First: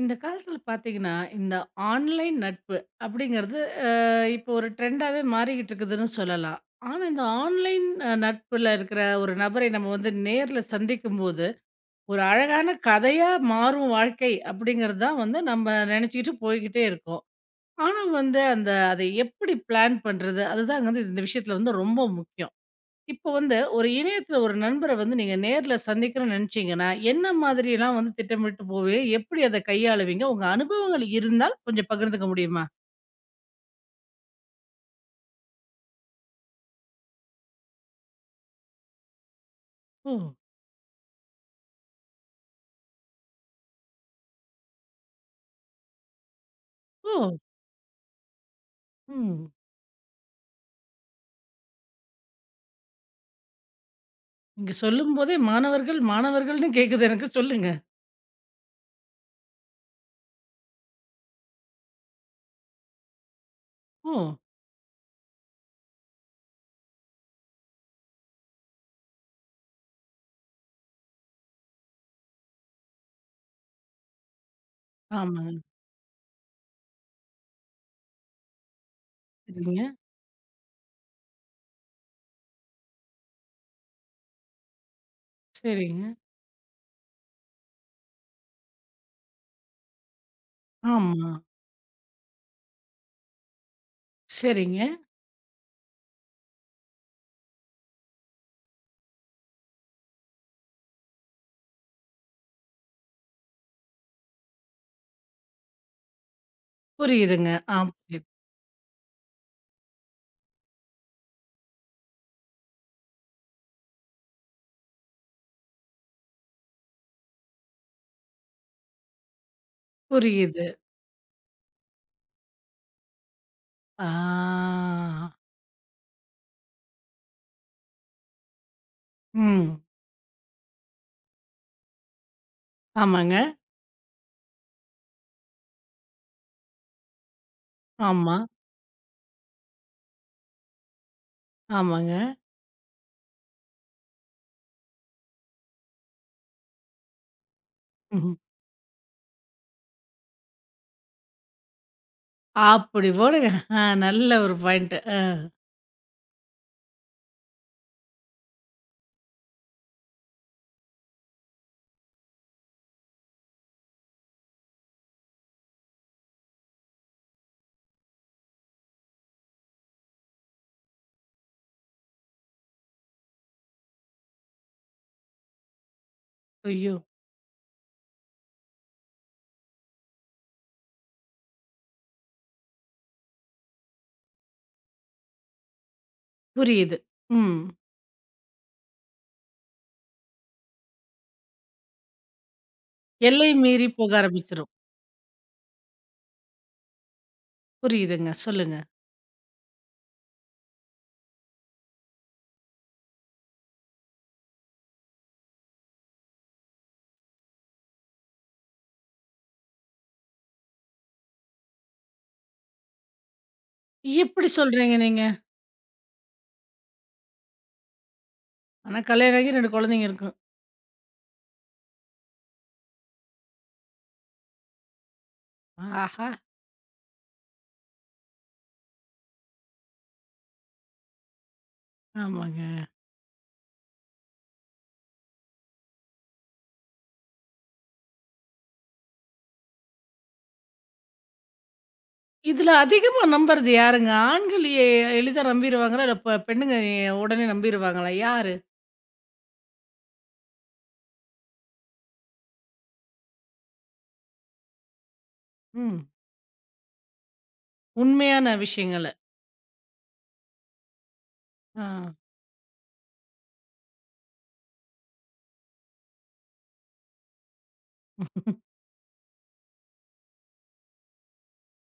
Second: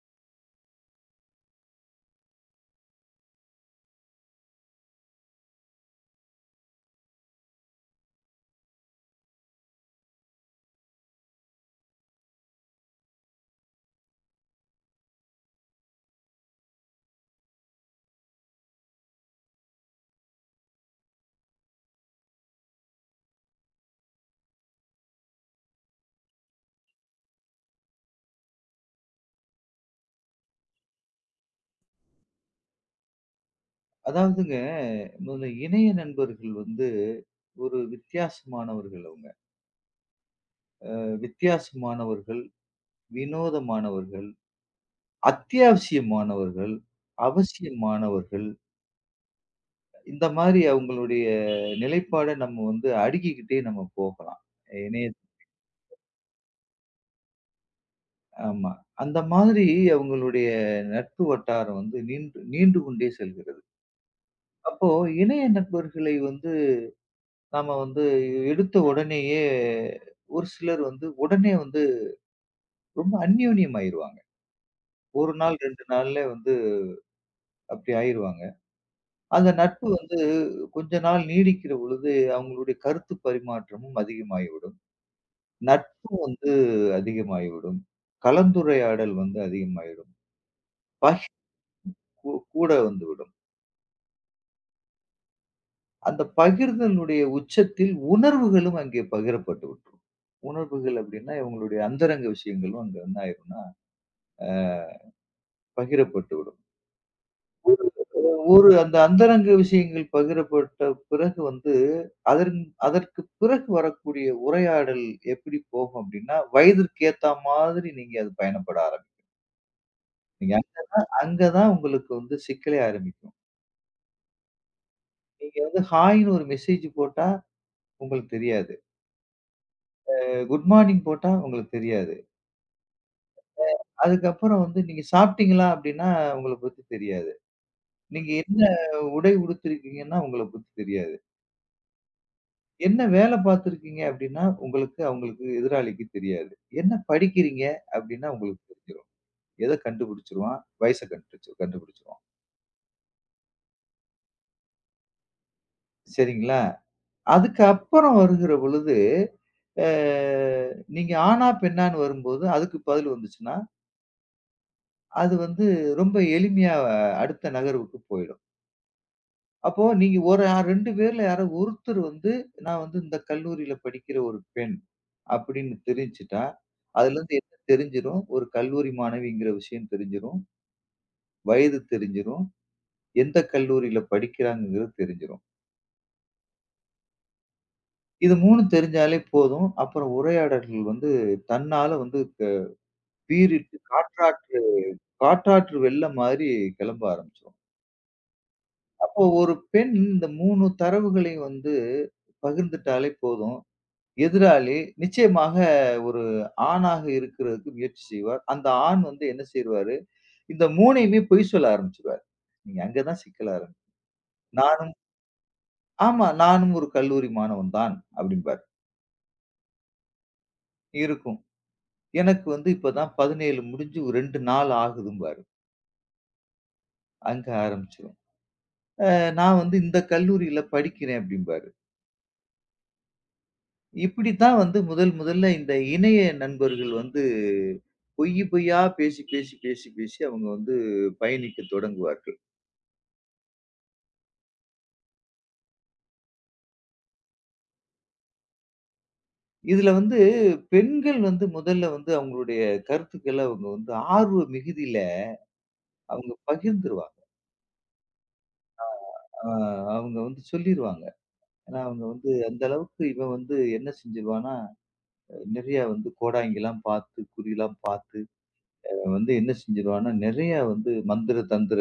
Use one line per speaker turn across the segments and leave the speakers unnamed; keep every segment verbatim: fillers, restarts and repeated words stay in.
இந்த காலத்துல பார்த்தீங்கன்னா, இந்த ஆன்லைன் நட்பு அப்படிங்கிறது அ இப்போ ஒரு ட்ரெண்டாவே மாறிக்கிட்டு இருக்குதுன்னு சொல்லலாம். ஆனா, இந்த ஆன்லைன் அ நட்புல இருக்கிற ஒரு நபரை நம்ம வந்து நேர்ல சந்திக்கும்போது, ஒரு அழகான கதையா மாறும் வாழ்க்கை அப்படிங்கிறது தான் வந்து நம்ம நெனச்சுக்கிட்டு போய்க்கிட்டே இருக்கோம். ஆனா வந்து அந்த அதை எப்படி பிளான் பண்றது? அதுதாங்க வந்து இந்த விஷயத்துல வந்து ரொம்ப முக்கியம். இப்போ வந்து ஒரு இணையத்துல ஒரு நண்பர வந்து நீங்க நேர்ல சந்திக்கணும்னு நினைச்சீங்கன்னா, என்ன மாதிரியெல்லாம் வந்து திட்டமிட்டு போவீங்க? எப்படி அத கையாளுவீங்க? உங்க அனுபவங்கள் இருந்தால் கொஞ்சம் பகிர்ந்துக்க முடியுமா?
அதாவதுங்க, முதல்ல இணைய நண்பர்கள் வந்து ஒரு வித்தியாசமானவர்கள் அவங்க.
ஓ!
அ வித்தியாசமானவர்கள், வினோதமானவர்கள், அத்தியாவசியமானவர்கள்,
ஓ!
அவசியமானவர்கள்.
ம்.
இந்த மாரி அவங்களுடைய நிலைப்பாட நம்ம வந்து அடுக்கிக்கிட்டே நம்ம போகலாம்.
நீங்க
இணைய
சொல்லும்போதே மாணவர்கள், மாணவர்கள்ன்னு கேட்குது எனக்கு. சொல்லுங்க.
ஆமா. அந்த மாதிரி அவங்களுடைய நட்பு வட்டாரம் வந்து நீண்டு நீண்டு கொண்டே செல்கிறது.
ஓ!
அப்போ இணைய நண்பர்களை வந்து நாம வந்து எடுத்த உடனேயே ஒரு சிலர் வந்து உடனே வந்து ரொம்ப அந்யோன்யம் ஆயிருவாங்க. ஒரு
ஆமாங்க.
நாள் ரெண்டு நாள்ல வந்து அப்படி ஆயிருவாங்க. அந்த
சரிங்க,
நட்பு வந்து கொஞ்ச நாள் நீடிக்கிற பொழுது அவங்களுடைய கருத்து பரிமாற்றமும் அதிகமாகிவிடும்.
சரிங்க.
நட்பு வந்து அதிகமாகிவிடும். கலந்துரையாடல் வந்து அதிகமாயிடும். பகி
ஆமா.
கூ கூட வந்துவிடும்.
சரிங்க.
அந்த பகிர்தலுடைய உச்சத்தில் உணர்வுகளும் அங்கே பகிரப்பட்டு விட்டுரும். உணர்வுகள் அப்படின்னா, இவங்களுடைய அந்தரங்க விஷயங்களும் அங்க என்ன ஆயிரும்னா பகிரப்பட்டுவிடும்.
புரியுதுங்க. ஆ புரியுது.
ஒரு அந்த அந்தரங்க விஷயங்கள் பகிரப்பட்ட பிறகு வந்து, அதன் அதற்கு பிறகு வரக்கூடிய உரையாடல் எப்படி போகும் அப்படின்னா, வயதிற்கு ஏத்தா மாதிரி நீங்க அது பயணப்பட ஆரம்பிப்பீங்க.
புரியுது.
அங்க தான் உங்களுக்கு வந்து சிக்கலே ஆரம்பிக்கும்.
ஆ.
நீங்க வந்து ஹாய்ன்னு ஒரு மெசேஜ் போட்டா உங்களுக்கு தெரியாது.
ம்.
குட் மார்னிங் போட்டா உங்களுக்கு தெரியாது.
ஆமாங்க.
அதுக்கப்புறம் வந்து நீங்க சாப்பிட்டீங்களா அப்படின்னா, உங்கள பத்தி தெரியாது. நீங்க
ஆமா.
என்ன உடை உடுத்திருக்கீங்கன்னா, உங்கள பத்தி தெரியாது.
ஆமாங்க.
என்ன வேல பார்த்துருக்கீங்க அப்டின்னா, உங்களுக்கு அவங்களுக்கு எதிராளிக்கு தெரியாது. என்ன படிக்கிறீங்க அப்டின்னா
ம்.
உங்களுக்கு தெரிஞ்சிரும். எத கண்டுபிடிச்சுருவான்? வயச கண்டுபிடிச்சு கண்டுபிடிச்சுருவான்.
அப்படி போடுங்க. ஆ நல்ல ஒரு பாயிண்ட். அ
சரிங்களா? அதுக்கு அப்புறம் வருகிற பொழுது, அ நீங்க ஆணா? பெண்ணான்னு வரும்போது, அதுக்கு பதில் வந்துச்சுன்னா, அது வந்து ரொம்ப எளிமையா அடுத்த நகர்வுக்கு போயிடும். அப்போ நீங்க ஒரு ஆ ரெண்டு பேர்ல யாரோ ஒருத்தர் வந்து, நான் வந்து இந்த கல்லூரியில படிக்கிற ஒரு பெண் அப்படின்னு தெரிஞ்சுட்டா,
ஐயோ!
அதுலருந்து என்ன தெரிஞ்சிரும்? ஒரு கல்லூரி மாணவிங்கிற விஷயம் தெரிஞ்சிரும். வயது தெரிஞ்சிரும். எந்த கல்லூரியில படிக்கிறாங்கங்கிறது தெரிஞ்சிரும்.
புரியுது. ம்.
இது மூணும் தெரிஞ்சாலே போதும். அப்புறம் உரையாடல்கள் வந்து தன்னால வந்து க
எல்லை
பீரிட்டு
மீறி போக
காற்றாற்று
ஆரம்பிச்சுரும்.
காற்றாற்று வெள்ளம் மாதிரி கிளம்ப ஆரம்பிச்சுரும்.
புரியுதுங்க. சொல்லுங்க.
அப்போ ஒரு பெண் இந்த மூணு தரவுகளையும் வந்து பகிர்ந்துட்டாலே போதும். எதிராளி நிச்சயமாக ஒரு ஆணாக இருக்கிறதுக்கு முயற்சி செய்வார். அந்த ஆண் வந்து என்ன செய்வாரு, இந்த மூன்றுமே பொய் சொல்ல ஆரம்பிச்சுருவாரு. நீங்க அங்க தான் சிக்கல் ஆரம்பிக்கும்.
எப்படி
நானும்
சொல்றீங்க நீங்க?
ஆமா, நானும் ஒரு கல்லூரி மாணவன் தான் அப்படிம்பாரு.
ஆனா கல்யாணம் ஆகி ரெண்டு குழந்தைங்க இருக்கும்.
இருக்கும். எனக்கு வந்து இப்ப தான் பதினேழு முடிஞ்சு ஒரு ரெண்டு நாள் ஆகுதும்பாரு.
ஆஹா!
அங்க ஆரம்பிச்சுரும். அ நான் வந்து இந்த கல்லூரியில படிக்கிறேன் அப்படிம்பாரு.
ஆமாங்க.
இப்படித்தான் வந்து முதல் முதல்ல இந்த இணைய நண்பர்கள் வந்து பொய் பொய்யா பேசி, பேசி, பேசி, பேசி அவங்க வந்து பயணிக்கத் தொடங்குவார்கள்.
இதுல அதிகமா நம்புறது யாருங்க? ஆண்கள் எ எளிதா நம்பிருவாங்களா? இல்ல பெ பெண்ணுங்க எ உடனே நம்பிருவாங்களா? யாரு?
இதுல வந்து பெண்கள் வந்து முதல்ல வந்து அவங்களுடைய கருத்துக்கள அவங்க வந்து ஆர்வ மிகுதியில
ம்.
அவங்க பகிர்ந்துருவாங்க.
உண்மையான விஷயங்கள.
அ அவங்க வந்து சொல்லிருவாங்க. ஏன்னா
ஆ.
அவங்க வந்து அந்த அளவுக்கு இவன் வந்து என்ன செஞ்சிருவான்னா, நெறையா வந்து கோடாங்கிலாம் பார்த்து, குறிலாம் பார்த்து வந்து என்ன செஞ்சிருவான்னா, நெறையா வந்து மந்திர, தந்திர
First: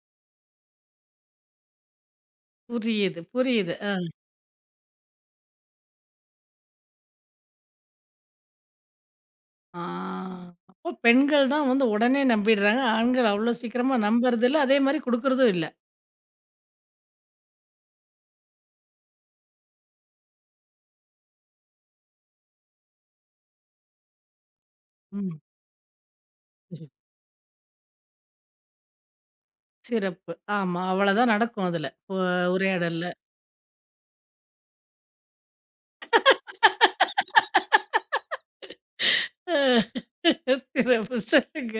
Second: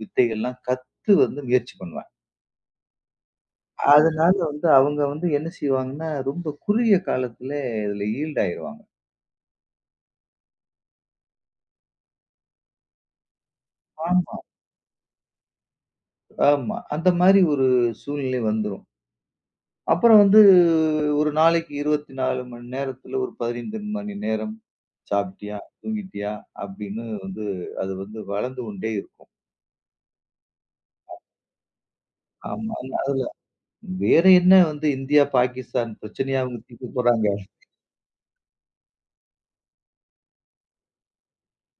வித்தைகள்லாம் கத்து வந்து முயற்சி பண்ணுவான்.
புரியுது, புரியுது. ஆ.
அதனால வந்து அவங்க வந்து என்ன செய்வாங்கன்னா, ரொம்ப குறுகிய காலத்திலே இதுல ஈல்ட் ஆயிருவாங்க.
ஆ. அப்போ பெண்கள் தான் வந்து உடனே நம்பிடுறாங்க. ஆண்கள் அவ்ளோ சீக்கிரமா
ஆமா,
நம்புறதில்ல. அதே மாரி குடுக்குறதும் இல்ல.
ஆமா. அந்த மாரி ஒரு சூழ்நிலை வந்துரும். அப்புறம் வந்து ஒரு நாளைக்கு இருபத்தி நான்கு மணி நேரத்துல ஒரு பதினைந்து மணி நேரம்
ம்.
சாப்பிட்டியா? தூங்கிட்டியா? அப்படின்னு வந்து அது வந்து வளர்ந்து கொண்டே இருக்கும்.
சிறப்பு. ஆமா. அவ்வளதான் நடக்கும் அதுல. உ
ஆமா. அந்த-
உரையாடல்ல.
அதுல வேற என்ன வந்து இந்தியா, பாகிஸ்தான் பிரச்சனைய அவங்க தீர்க்க போறாங்க?
சிறப்பு. சொல்லுங்க.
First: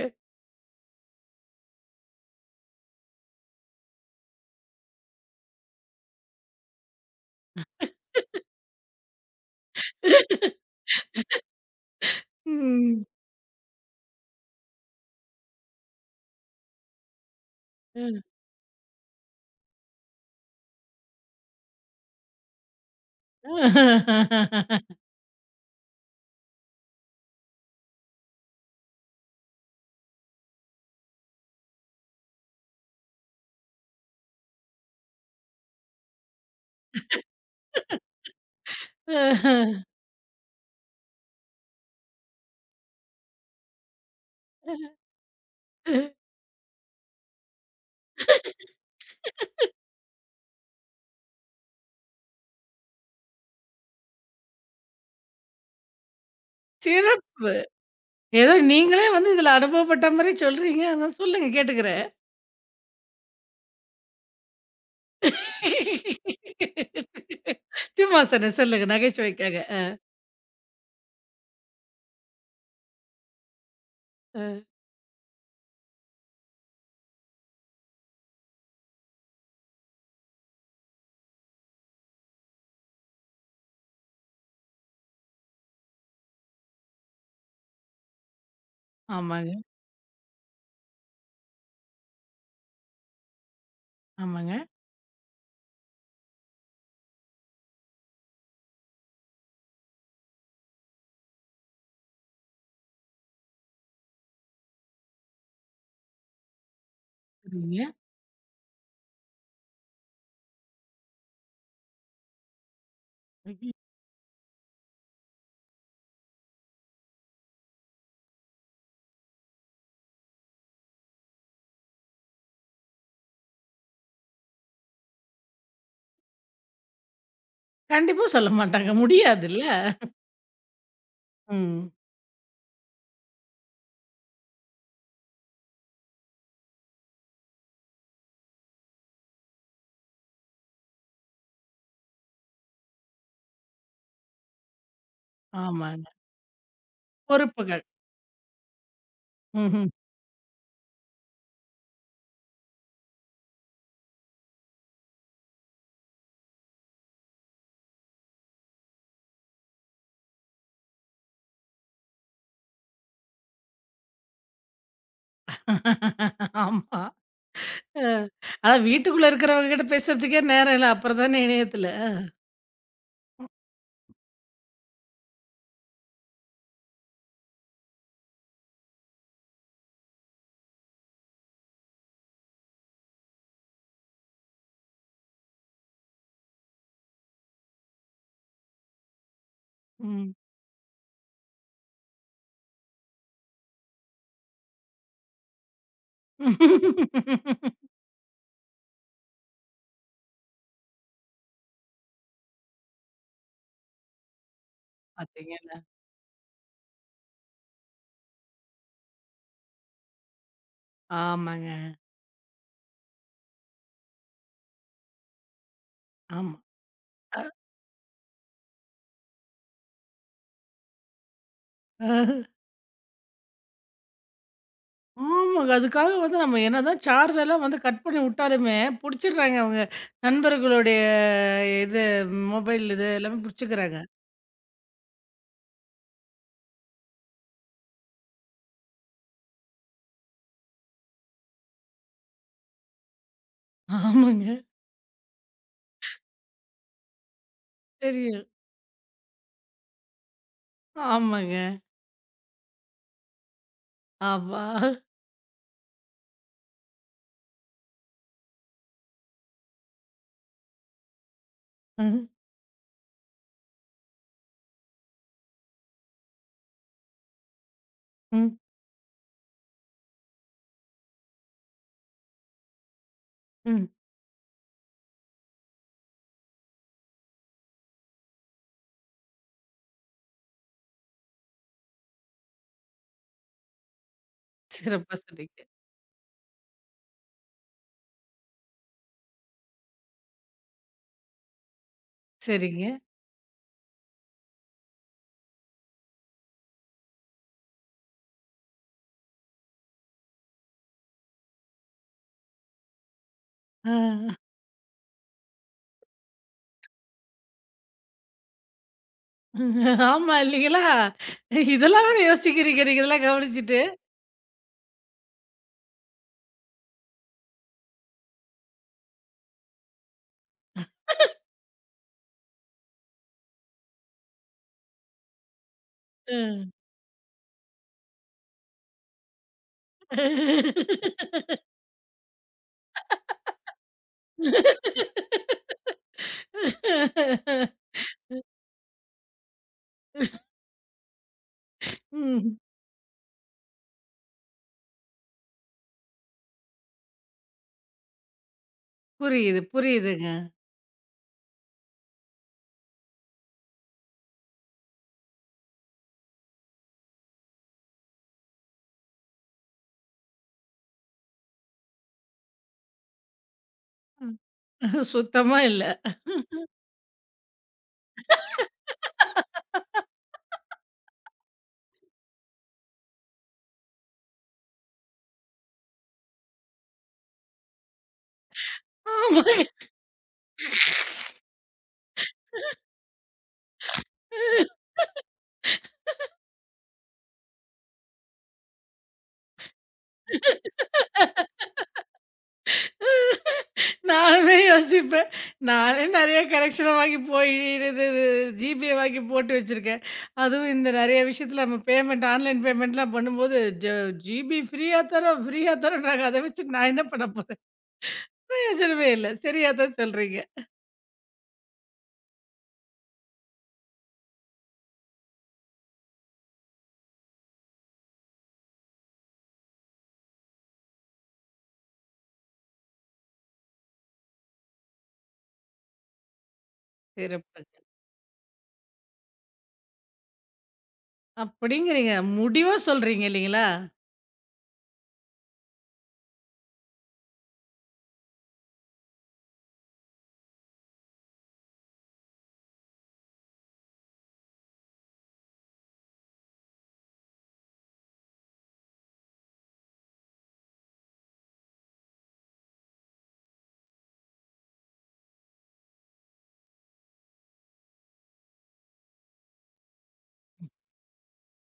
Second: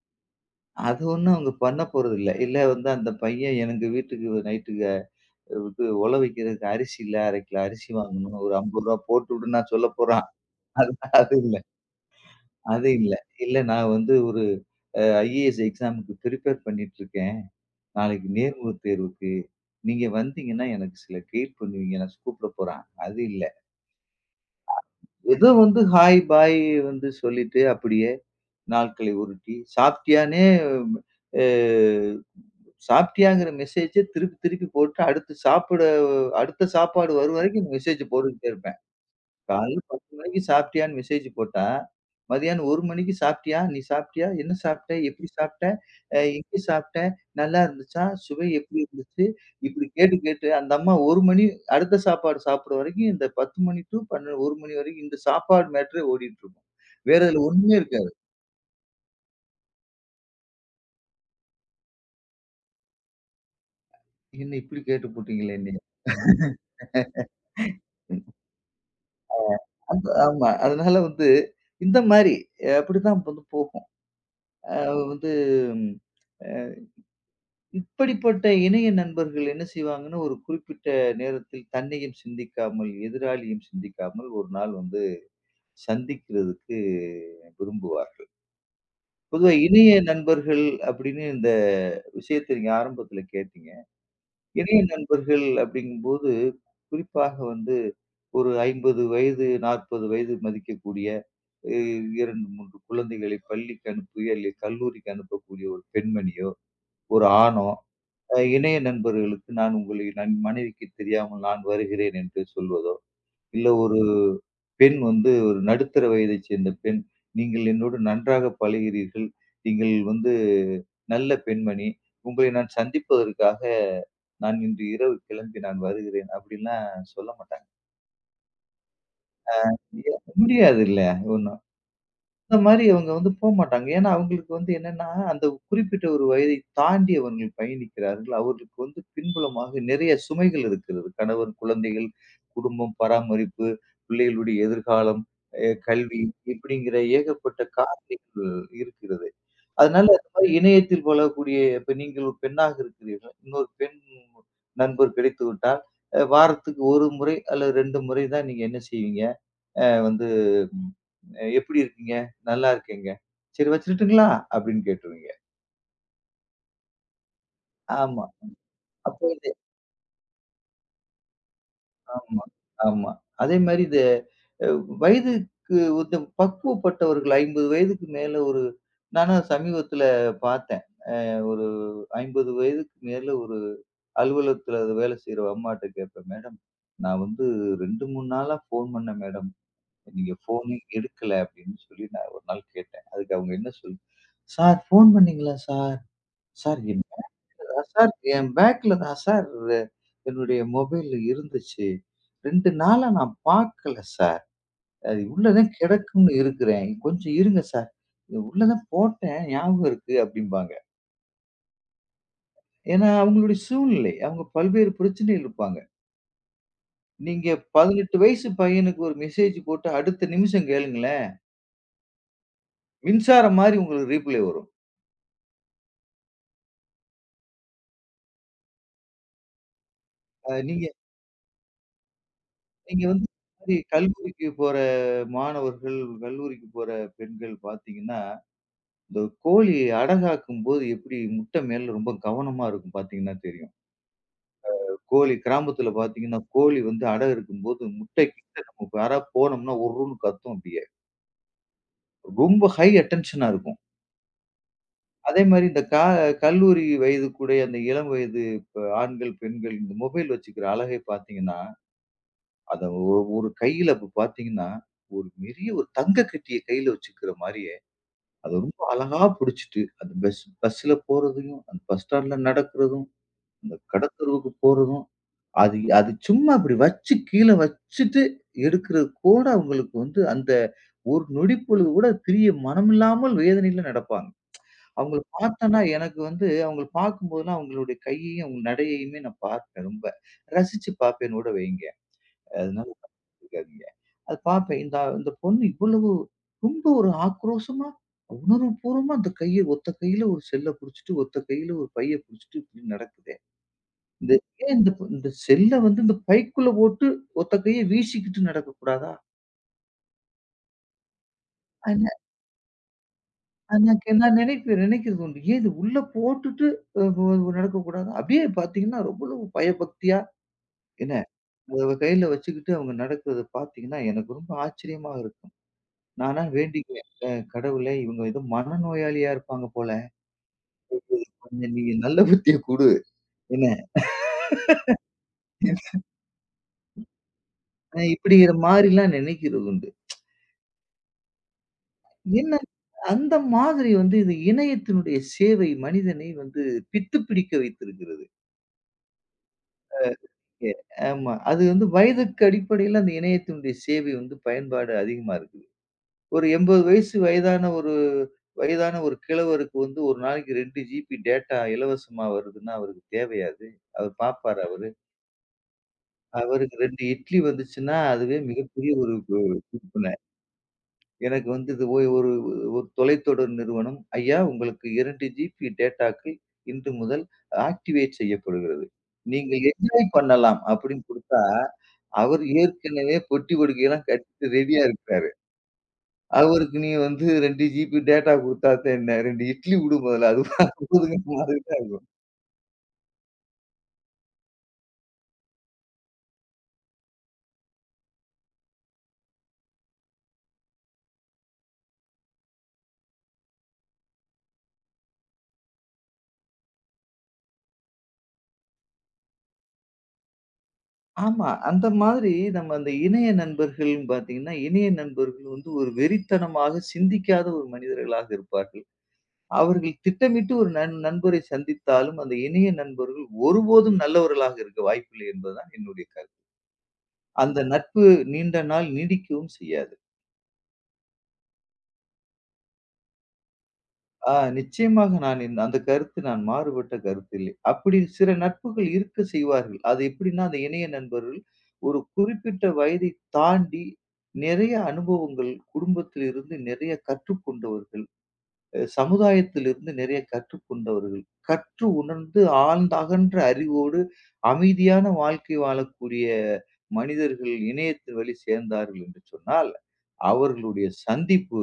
அது ஒண்ணும் அவங்க பண்ண போறதில்ல. இல்ல இல்ல வந்து அந்த பையன் எனக்கு வீட்டுக்கு நைட்டுக்கு இது ஒல வைக்கிறதுக்கு அரிசி இல்ல, அரை கிலோ அரிசி வாங்கணும். ஒரு ரூ. ஐம்பது போட்டுவிடுன்னா சொல்லப் போறான். அது அது இல்ல. அது
ம்.
இல்ல. இல்ல நான் வந்து ஒரு ஐ ஏ எஸ் எக்ஸாம்க்கு பிரிப்பேர் பண்ணிட்டு இருக்கேன். நாளைக்கு நேர்முக தேர்வுக்கு நீங்க வந்தீங்கன்னா எனக்கு சில கைட் பண்ணுவீங்க. நான் கூப்பிட போறேன். அது இல்ல. ஏதோ வந்து ஹாய், பாய் வந்து சொல்லிட்டு அப்படியே நாட்களை உருட்டி, சாப்பிட்டியான்னே அ சாப்பிட்டியாங்கிற மெசேஜ திருப்பி திருப்பி போட்டு அடுத்து சாப்பிட அடுத்த சாப்பாடு வரும் வரைக்கும் மெசேஜ் போட்டுக்கிட்டே இருப்பேன். காலையில பத்து மணிக்கு சாப்பிட்டியான்னு மெசேஜ் போட்டா, மதியானம் ஒரு மணிக்கு சாப்பிட்டியா? நீ சாப்பிட்டியா? என்ன சாப்பிட்ட? எப்படி சாப்பிட்ட? அ எங்கே சாப்பிட்ட? நல்லா இருந்துச்சா? சுவை எப்படி இருந்துச்சு? இப்படி கேட்டு, கேட்டு அந்த அம்மா ஒரு மணி அடுத்த சாப்பாடு சாப்பிடுற வரைக்கும் இந்த பத்து மணி டூ பன்னிரண்டு ஒரு மணி வரைக்கும் இந்த சாப்பாடு மேட்டரே ஓடிட்டுருக்கும். வேற இதுல
சிறப்பு.
ஒண்ணுமே இருக்காது.
ஏதோ நீங்களே வந்து இதுல அனுபவப்பட்ட மாரி சொல்றீங்க. ஆனா சொல்லுங்க கேட்டுக்கிறேன்.
என்ன இப்படி கேட்டு புட்டீங்களே என்னைய?
சும்மா சொன்னேன். சொல்லுங்க நகைச்சுவைக்காக.
அந்த ஆமா. அதனால வந்து இந்த மாரி அப்படிதான் வந்து போகும்.
அ.
அ வந்து ம் அ இப்படிப்பட்ட இணைய நண்பர்கள் என்ன செய்வாங்கன்னா, ஒரு குறிப்பிட்ட நேரத்தில் தன்னையும் சிந்திக்காமல், எதிராளியும் சிந்திக்காமல் ஒரு நாள் வந்து சந்திக்கிறதுக்கு விரும்புவார்கள். பொதுவா
ஆமாங்க,
இணைய நண்பர்கள் அப்படின்னு இந்த விஷயத்த நீங்க ஆரம்பத்துல கேட்டீங்க.
ஆமாங்க.
இணைய நண்பர்கள் அப்படிங்கும்போது, குறிப்பாக வந்து ஒரு ஐம்பது வயது, நாற்பது வயது மதிக்கக்கூடிய, அ இரண்டு, மூன்று குழந்தைகளை பள்ளிக்கு அனுப்பி அல்லது கல்லூரிக்கு அனுப்பக்கூடிய ஒரு பெண்மணியோ, ஒரு ஆணோ
சரிங்க.
அ இணைய நண்பர்களுக்கு நான் உங்களை நன் மனைவிக்கு தெரியாமல் நான் வருகிறேன் என்று சொல்வதோ, இல்ல
ம்ஹ்ம்.
ஒரு பெண் வந்து ஒரு நடுத்தர வயதைச் சேர்ந்த பெண், நீங்கள் என்னோடு நன்றாக பழகிறீர்கள். நீங்கள் வந்து நல்ல பெண்மணி. உங்களை நான் சந்திப்பதற்காக நான் இன்று இரவு கிளம்பி நான் வருகிறேன். அப்படிலாம் சொல்ல மாட்டாங்க.
கண்டிப்பா சொல்ல மாட்டாங்க. முடியாதுல்ல.
முடியாது இல்ல.
ம்.
அந்த மாரி அவங்க வந்து போமாட்டாங்க. ஏன்னா, அவங்களுக்கு வந்து என்னன்னா, அந்த குறிப்பிட்ட ஒரு வயதை தாண்டி அவர்கள் பயணிக்கிறார்கள். அவர்களுக்கு வந்து பின்புலமாக நிறைய சுமைகள் இருக்கிறது. கணவன், குழந்தைகள், குடும்பம், பராமரிப்பு, பிள்ளைகளுடைய எதிர்காலம், அ
ஆமாங்க.
கல்வி இப்படிங்கிற ஏகப்பட்ட
பொறுப்புகள்.
காரணிகள் இருக்கிறது.
ம்ஹ்ம்.
அதனால அந்த மாரி இணையத்தில் வளரக்கூடிய இப்ப நீங்கள் ஒரு பெண்ணாக இருக்கிறீர்கள். இன்னொரு பெண் நண்பர் கிடைத்து விட்டால், அ வாரத்துக்கு ஒரு முறை அல்லது ரெண்டு முறை தான் நீங்க என்ன செய்வீங்க? அ வந்து அஹ் "எப்படி இருக்கீங்க? நல்லா இருக்கேங்க. சரி வச்சுரட்டுங்களா?" அப்படின்னு கேட்டுருவீங்க.
ஆமா. அ.
ஆமா.
அதான்
அப்ப
வீட்டுக்குள்ள
இது
இருக்கிறவங்க கிட்ட பேசுறதுக்கே நேரம் இல்ல. அப்புறம் தானே இணையத்துல.
ஆமா, ஆமா. அதே மாரி இந்த அ வயதுக்கு வந்து பக்குவப்பட்டவர்கள் ஐம்பது வயதுக்கு மேல ஒரு நானும் சமீபத்தில பார்த்தேன். ஒரு ஐம்பது வயதுக்கு மேல ஒரு அலுவலகத்தில வேலை செய்ற ஒரு அம்மாட்ட கேட்பேன், "மேடம், நான் வந்து ரெண்டு, மூணு நாளா ஃபோன் பண்ணேன் மேடம்.
ம்.
நீங்க ஃபோனே எடுக்கல அப்படின்னு சொல்லி நான் ஒரு நாள் கேட்டேன். அதுக்கு அவங்க என்ன சொல் "சார் ஃபோன் பண்ணீங்களா சார்? சார் என் பேக்ல தான் சார் என் பேக்ல தான் சார் என்னுடைய மொபைல் இருந்துச்சு. ரெண்டு நாளா நான் பார்க்கல சார். அது உள்ள தான்
பாத்தீங்களா?
கிடக்கும்னு இருக்கிறேன். கொஞ்சம் இருங்க சார். உள்ள தான் போட்டேன் ஞாபகம் இருக்கு" அப்படிம்பாங்க.
ஆமாங்க.
ஏன்னா அவங்களுடைய சூழ்நிலை. அவங்க பல்வேறு பிரச்சனையில் இருப்பாங்க.
ஆமா.
நீங்க பதினெட்டு வயசு பையனுக்கு ஒரு மெசேஜ் போட்டு அடுத்த நிமிஷம் கேளுங்களேன்,
அஹ்,
மின்சாரம் மாரி உங்களுக்கு ரீப்ளை வரும்.
ஆமாங்க. அதுக்காக வந்து நம்ம என்னதான் சார்ஜ் எல்லாம் வந்து கட் பண்ணி விட்டாலுமே, புடிச்சிடுறாங்க அவங்க.
அ நீங்க
நண்பர்களுடைய இது மொபைல்
நீங்க
இது
வந்து
எல்லாமே
இந்த மாரி
புடிச்சுக்கிறாங்க.
கல்லூரிக்கு போற மாணவர்கள், கல்லூரிக்கு போற பெண்கள் பார்த்தீங்கன்னா, இந்த கோழி அடகாக்கும்போது எப்படி முட்டை மேல ரொம்ப கவனமா இருக்கும் பார்த்தீங்கன்னா தெரியும்.
ஆமாங்க.
கோழி கிராமத்துல பார்த்தீங்கன்னா, கோழி வந்து அடை இருக்கும்போது
தெரியும்.
முட்டைக்கிட்ட நம்ம யாராவது போனோம்னா உர்ருன்னு கத்தும் அப்படியே.
ஆமாங்க.
ரொம்ப ஹை அட்டென்ஷனா இருக்கும்.
ஆமா.
அதே மாரி இந்த கா கல்லூரி வயதுக்குடைய அந்த இளம் வயது ப ஆண்கள், பெண்கள் இந்த மொபைல் வச்சுக்கிற அழகை பார்த்தீங்கன்னா,
ம்,
அத ஒரு ஒரு கையில இப்ப பார்த்தீங்கன்னா, ஒரு பெரிய ஒரு தங்க கட்டிய கையில வச்சுக்கிற மாரி அது
ம்,
ரொம்ப அழகா புடிச்சுட்டு, அந்த பஸ் பஸ்ல போறதையும், அந்த பஸ் ஸ்டாண்ட்ல நடக்கிறதும், அந்த
ம்.
கடத்தெருவுக்கு போறதும், அது அது சும்மா அப்படி வச்சு கீழ வச்சுட்டு எடுக்கிறது கூட அவங்களுக்கு வந்து அந்த ஒரு நொடி பொழுது கூட பிரிய மனமில்லாமல் வேதனையில நடப்பாங்க.
சிறப்பா
அவங்கள
சொன்னீங்க.
பார்த்தோன்னா எனக்கு வந்து அவங்கள பார்க்கும்போதெல்லாம் அவங்களுடைய கையையும், அவங்க நடையையுமே நான் பார்ப்பேன் ரொம்ப. ரசிச்சு பார்ப்பேன்னு கூட வைங்க.
சரிங்க.
அதனால இருக்காதீங்க. அது பார்ப்பேன். இந்த இந்த பொண்ணு இவ்வளவு ரொம்ப ஒரு ஆக்ரோஷமா, உணர்வுபூர்வமா அந்த கைய ஒத்த கையில ஒரு செல்ல புடிச்சுட்டு, ஒத்த கையில ஒரு பைய புடிச்சுட்டு இப்படி நடக்குதே.
ஆ.
இந்த ஏன் இந்த பொ இந்த செல்ல வந்து இந்த பைக்குள்ள போட்டு ஒத்த கைய வீசிக்கிட்டு நடக்கக்கூடாதா?
ஆமா இல்லைங்களா? இதெல்லாம்
ஆனா
வேற யோசிக்கிறீங்க நீங்க இதெல்லாம் கவனிச்சுட்டு.
ஆனா கே- நான் நினைப்பேன் நினைக்கிறது உண்டு. ஏன் இது உள்ள போட்டுட்டு அ ஒ நடக்கக்கூடாதா? அப்படியே பார்த்தீங்கன்னா, ரொம்பவும் பயபக்தியா என்ன அத கையில வச்சுக்கிட்டு அவங்க நடக்கிறத பார்த்தீங்கன்னா, எனக்கு ரொம்ப ஆச்சரியமா இருக்கும். நானா
ம்.
வேண்டிக்குவேன். அ கடவுளே! இவங்க ஏதோ மனநோயாளியா இருப்பாங்க போல. கொஞ்சம் நீங்க நல்ல புத்திய குடு. என்ன? அ இப்படிங்கிற மாரிலாம் நினைக்கிறது உண்டு.
ம்.
என்ன அந்த மாதிரி வந்து இது இணையத்தினுடைய சேவை மனிதனை வந்து பித்து பிடிக்க வைத்திருக்கிறது.
புரியுது, புரியுதுங்க.
எ ஆமா. அது வந்து வயதுக்கு அடிப்படையில அந்த இணையத்தினுடைய சேவை வந்து பயன்பாடு அதிகமா இருக்குது. ஒரு எண்பது வயசு வயதான ஒரு வயதான ஒரு கிழவருக்கு வந்து ஒரு நாளைக்கு ரெண்டு ஜிபி டேட்டா இலவசமா வருதுன்னா அவருக்கு தேவையா அது? அவர் பார்ப்பாரா அவரு?
சுத்தமா இல்ல.
அவருக்கு ரெண்டு இட்லி வந்துச்சுன்னா, அதுவே மிகப்பெரிய ஒரு கு குடுப்பினை. எனக்கு வந்து இது ஒ ஒரு ஒரு தொலைத்தொடர் நிறுவனம், "ஐயா உங்களுக்கு இரண்டு ஜிபி டேட்டாக்கள் இன்று முதல் ஆக்டிவேட் செய்யப்படுகிறது.
ஆமாங்க.
நீங்கள் என்ஜாய் பண்ணலாம்." அப்படின்னு குடுத்தா, அவர் ஏற்கனவே பொட்டி படுக்கையெல்லாம் கட்டிட்டு ரெடியா இருக்கிறாரு. அவருக்கு நீ வந்து ரெண்டு ஜிபி டேட்டா குடுத்தாத்த என்ன? ரெண்டு இட்லி குடு முதல்ல. அது போதுங்கிற மாதிரி தான்
நானுமே யோசிப்பேன். நானே நெறைய கரெக்ஷன வாங்கி போய் இது இது ஜிபே வாங்கி போட்டு வச்சிருக்கேன். அதுவும் இந்த நெறைய விஷயத்துல நம்ம பேமெண்ட் ஆன்லைன் பேமெண்ட்லாம் பண்ணும்போது ஜ ஜிபி ஃப்ரீயா தரோம், ஃப்ரீயா தரோன்றாங்க. அத வச்சு நான் என்ன பண்ண போறேன்? பிரயோஜனமே இல்ல. சரியா தான் சொல்றீங்க.
ஆமா. அந்த மாதிரி நம்ம அந்த இணைய நண்பர்கள்ன்னு பார்த்தீங்கன்னா, இணைய நண்பர்கள் வந்து ஒரு வெறித்தனமாக சிந்திக்காத ஒரு மனிதர்களாக இருப்பார்கள். அவர்கள் திட்டமிட்டு ஒரு நண் நண்பரை சந்தித்தாலும், அந்த இணைய நண்பர்கள் ஒருபோதும் நல்லவர்களாக இருக்க வாய்ப்பில்லை என்பதுதான் என்னுடைய கருத்து. அந்த
சிறப்புங்க.
நட்பு நீண்ட நாள் நீடிக்கவும் செய்யாது.
அப்படிங்கிறீங்க. முடிவா சொல்றீங்க இல்லீங்களா?
ஆ நிச்சயமாக நான் இந்த அந்த கருத்து நான் மாறுபட்ட கருத்து இல்லை. அப்படி சில நட்புகள் இருக்க செய்வார்கள். அது எப்படின்னா, அந்த இணைய நண்பர்கள் ஒரு குறிப்பிட்ட வயதை தாண்டி நிறைய அனுபவங்கள் குடும்பத்திலிருந்து நிறைய கற்றுக்கொண்டவர்கள். அஹ் சமுதாயத்திலிருந்து நிறைய கற்றுக்கொண்டவர்கள். கற்று உணர்ந்து ஆழ்ந்த அகன்ற அறிவோடு அமைதியான வாழ்க்கை வாழக்கூடிய மனிதர்கள் இணையத்தின் வழி சேர்ந்தார்கள் என்று சொன்னால், அவர்களுடைய சந்திப்பு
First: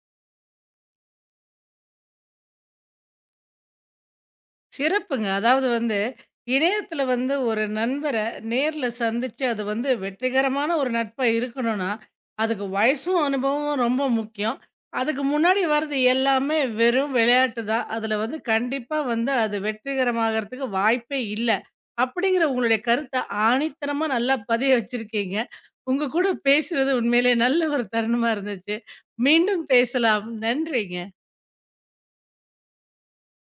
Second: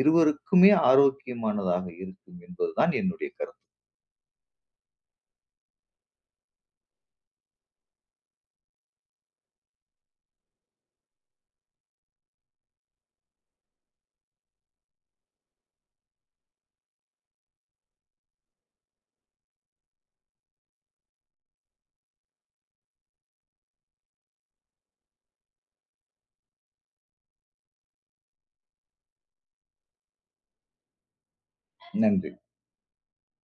இருவருக்குமே ஆரோக்கியமானதாக இருக்கும் என்பதுதான் என்னுடைய கருத்து.
சிறப்புங்க. அதாவது வந்து, இணையத்துல வந்து ஒரு நண்பர நேர்ல சந்திச்சு, அது வந்து வெற்றிகரமான ஒரு நட்பா இருக்கணும்னா, அதுக்கு வயசும், அனுபவமும் ரொம்ப முக்கியம். அதுக்கு முன்னாடி வர்றது எல்லாமே வெறும் விளையாட்டு தான். அதுல வந்து கண்டிப்பா வந்து அது வெற்றிகரமாகறதுக்கு வாய்ப்பே இல்ல. அப்படிங்கிற உங்களுடைய கருத்த ஆணித்தனமா நல்லா பதிய வச்சிருக்கீங்க. உங்க கூட பேசுனது உண்மையிலே நல்ல ஒரு தருணமா இருந்துச்சு. மீண்டும் பேசலாம். நன்றிங்க.
நன்றி.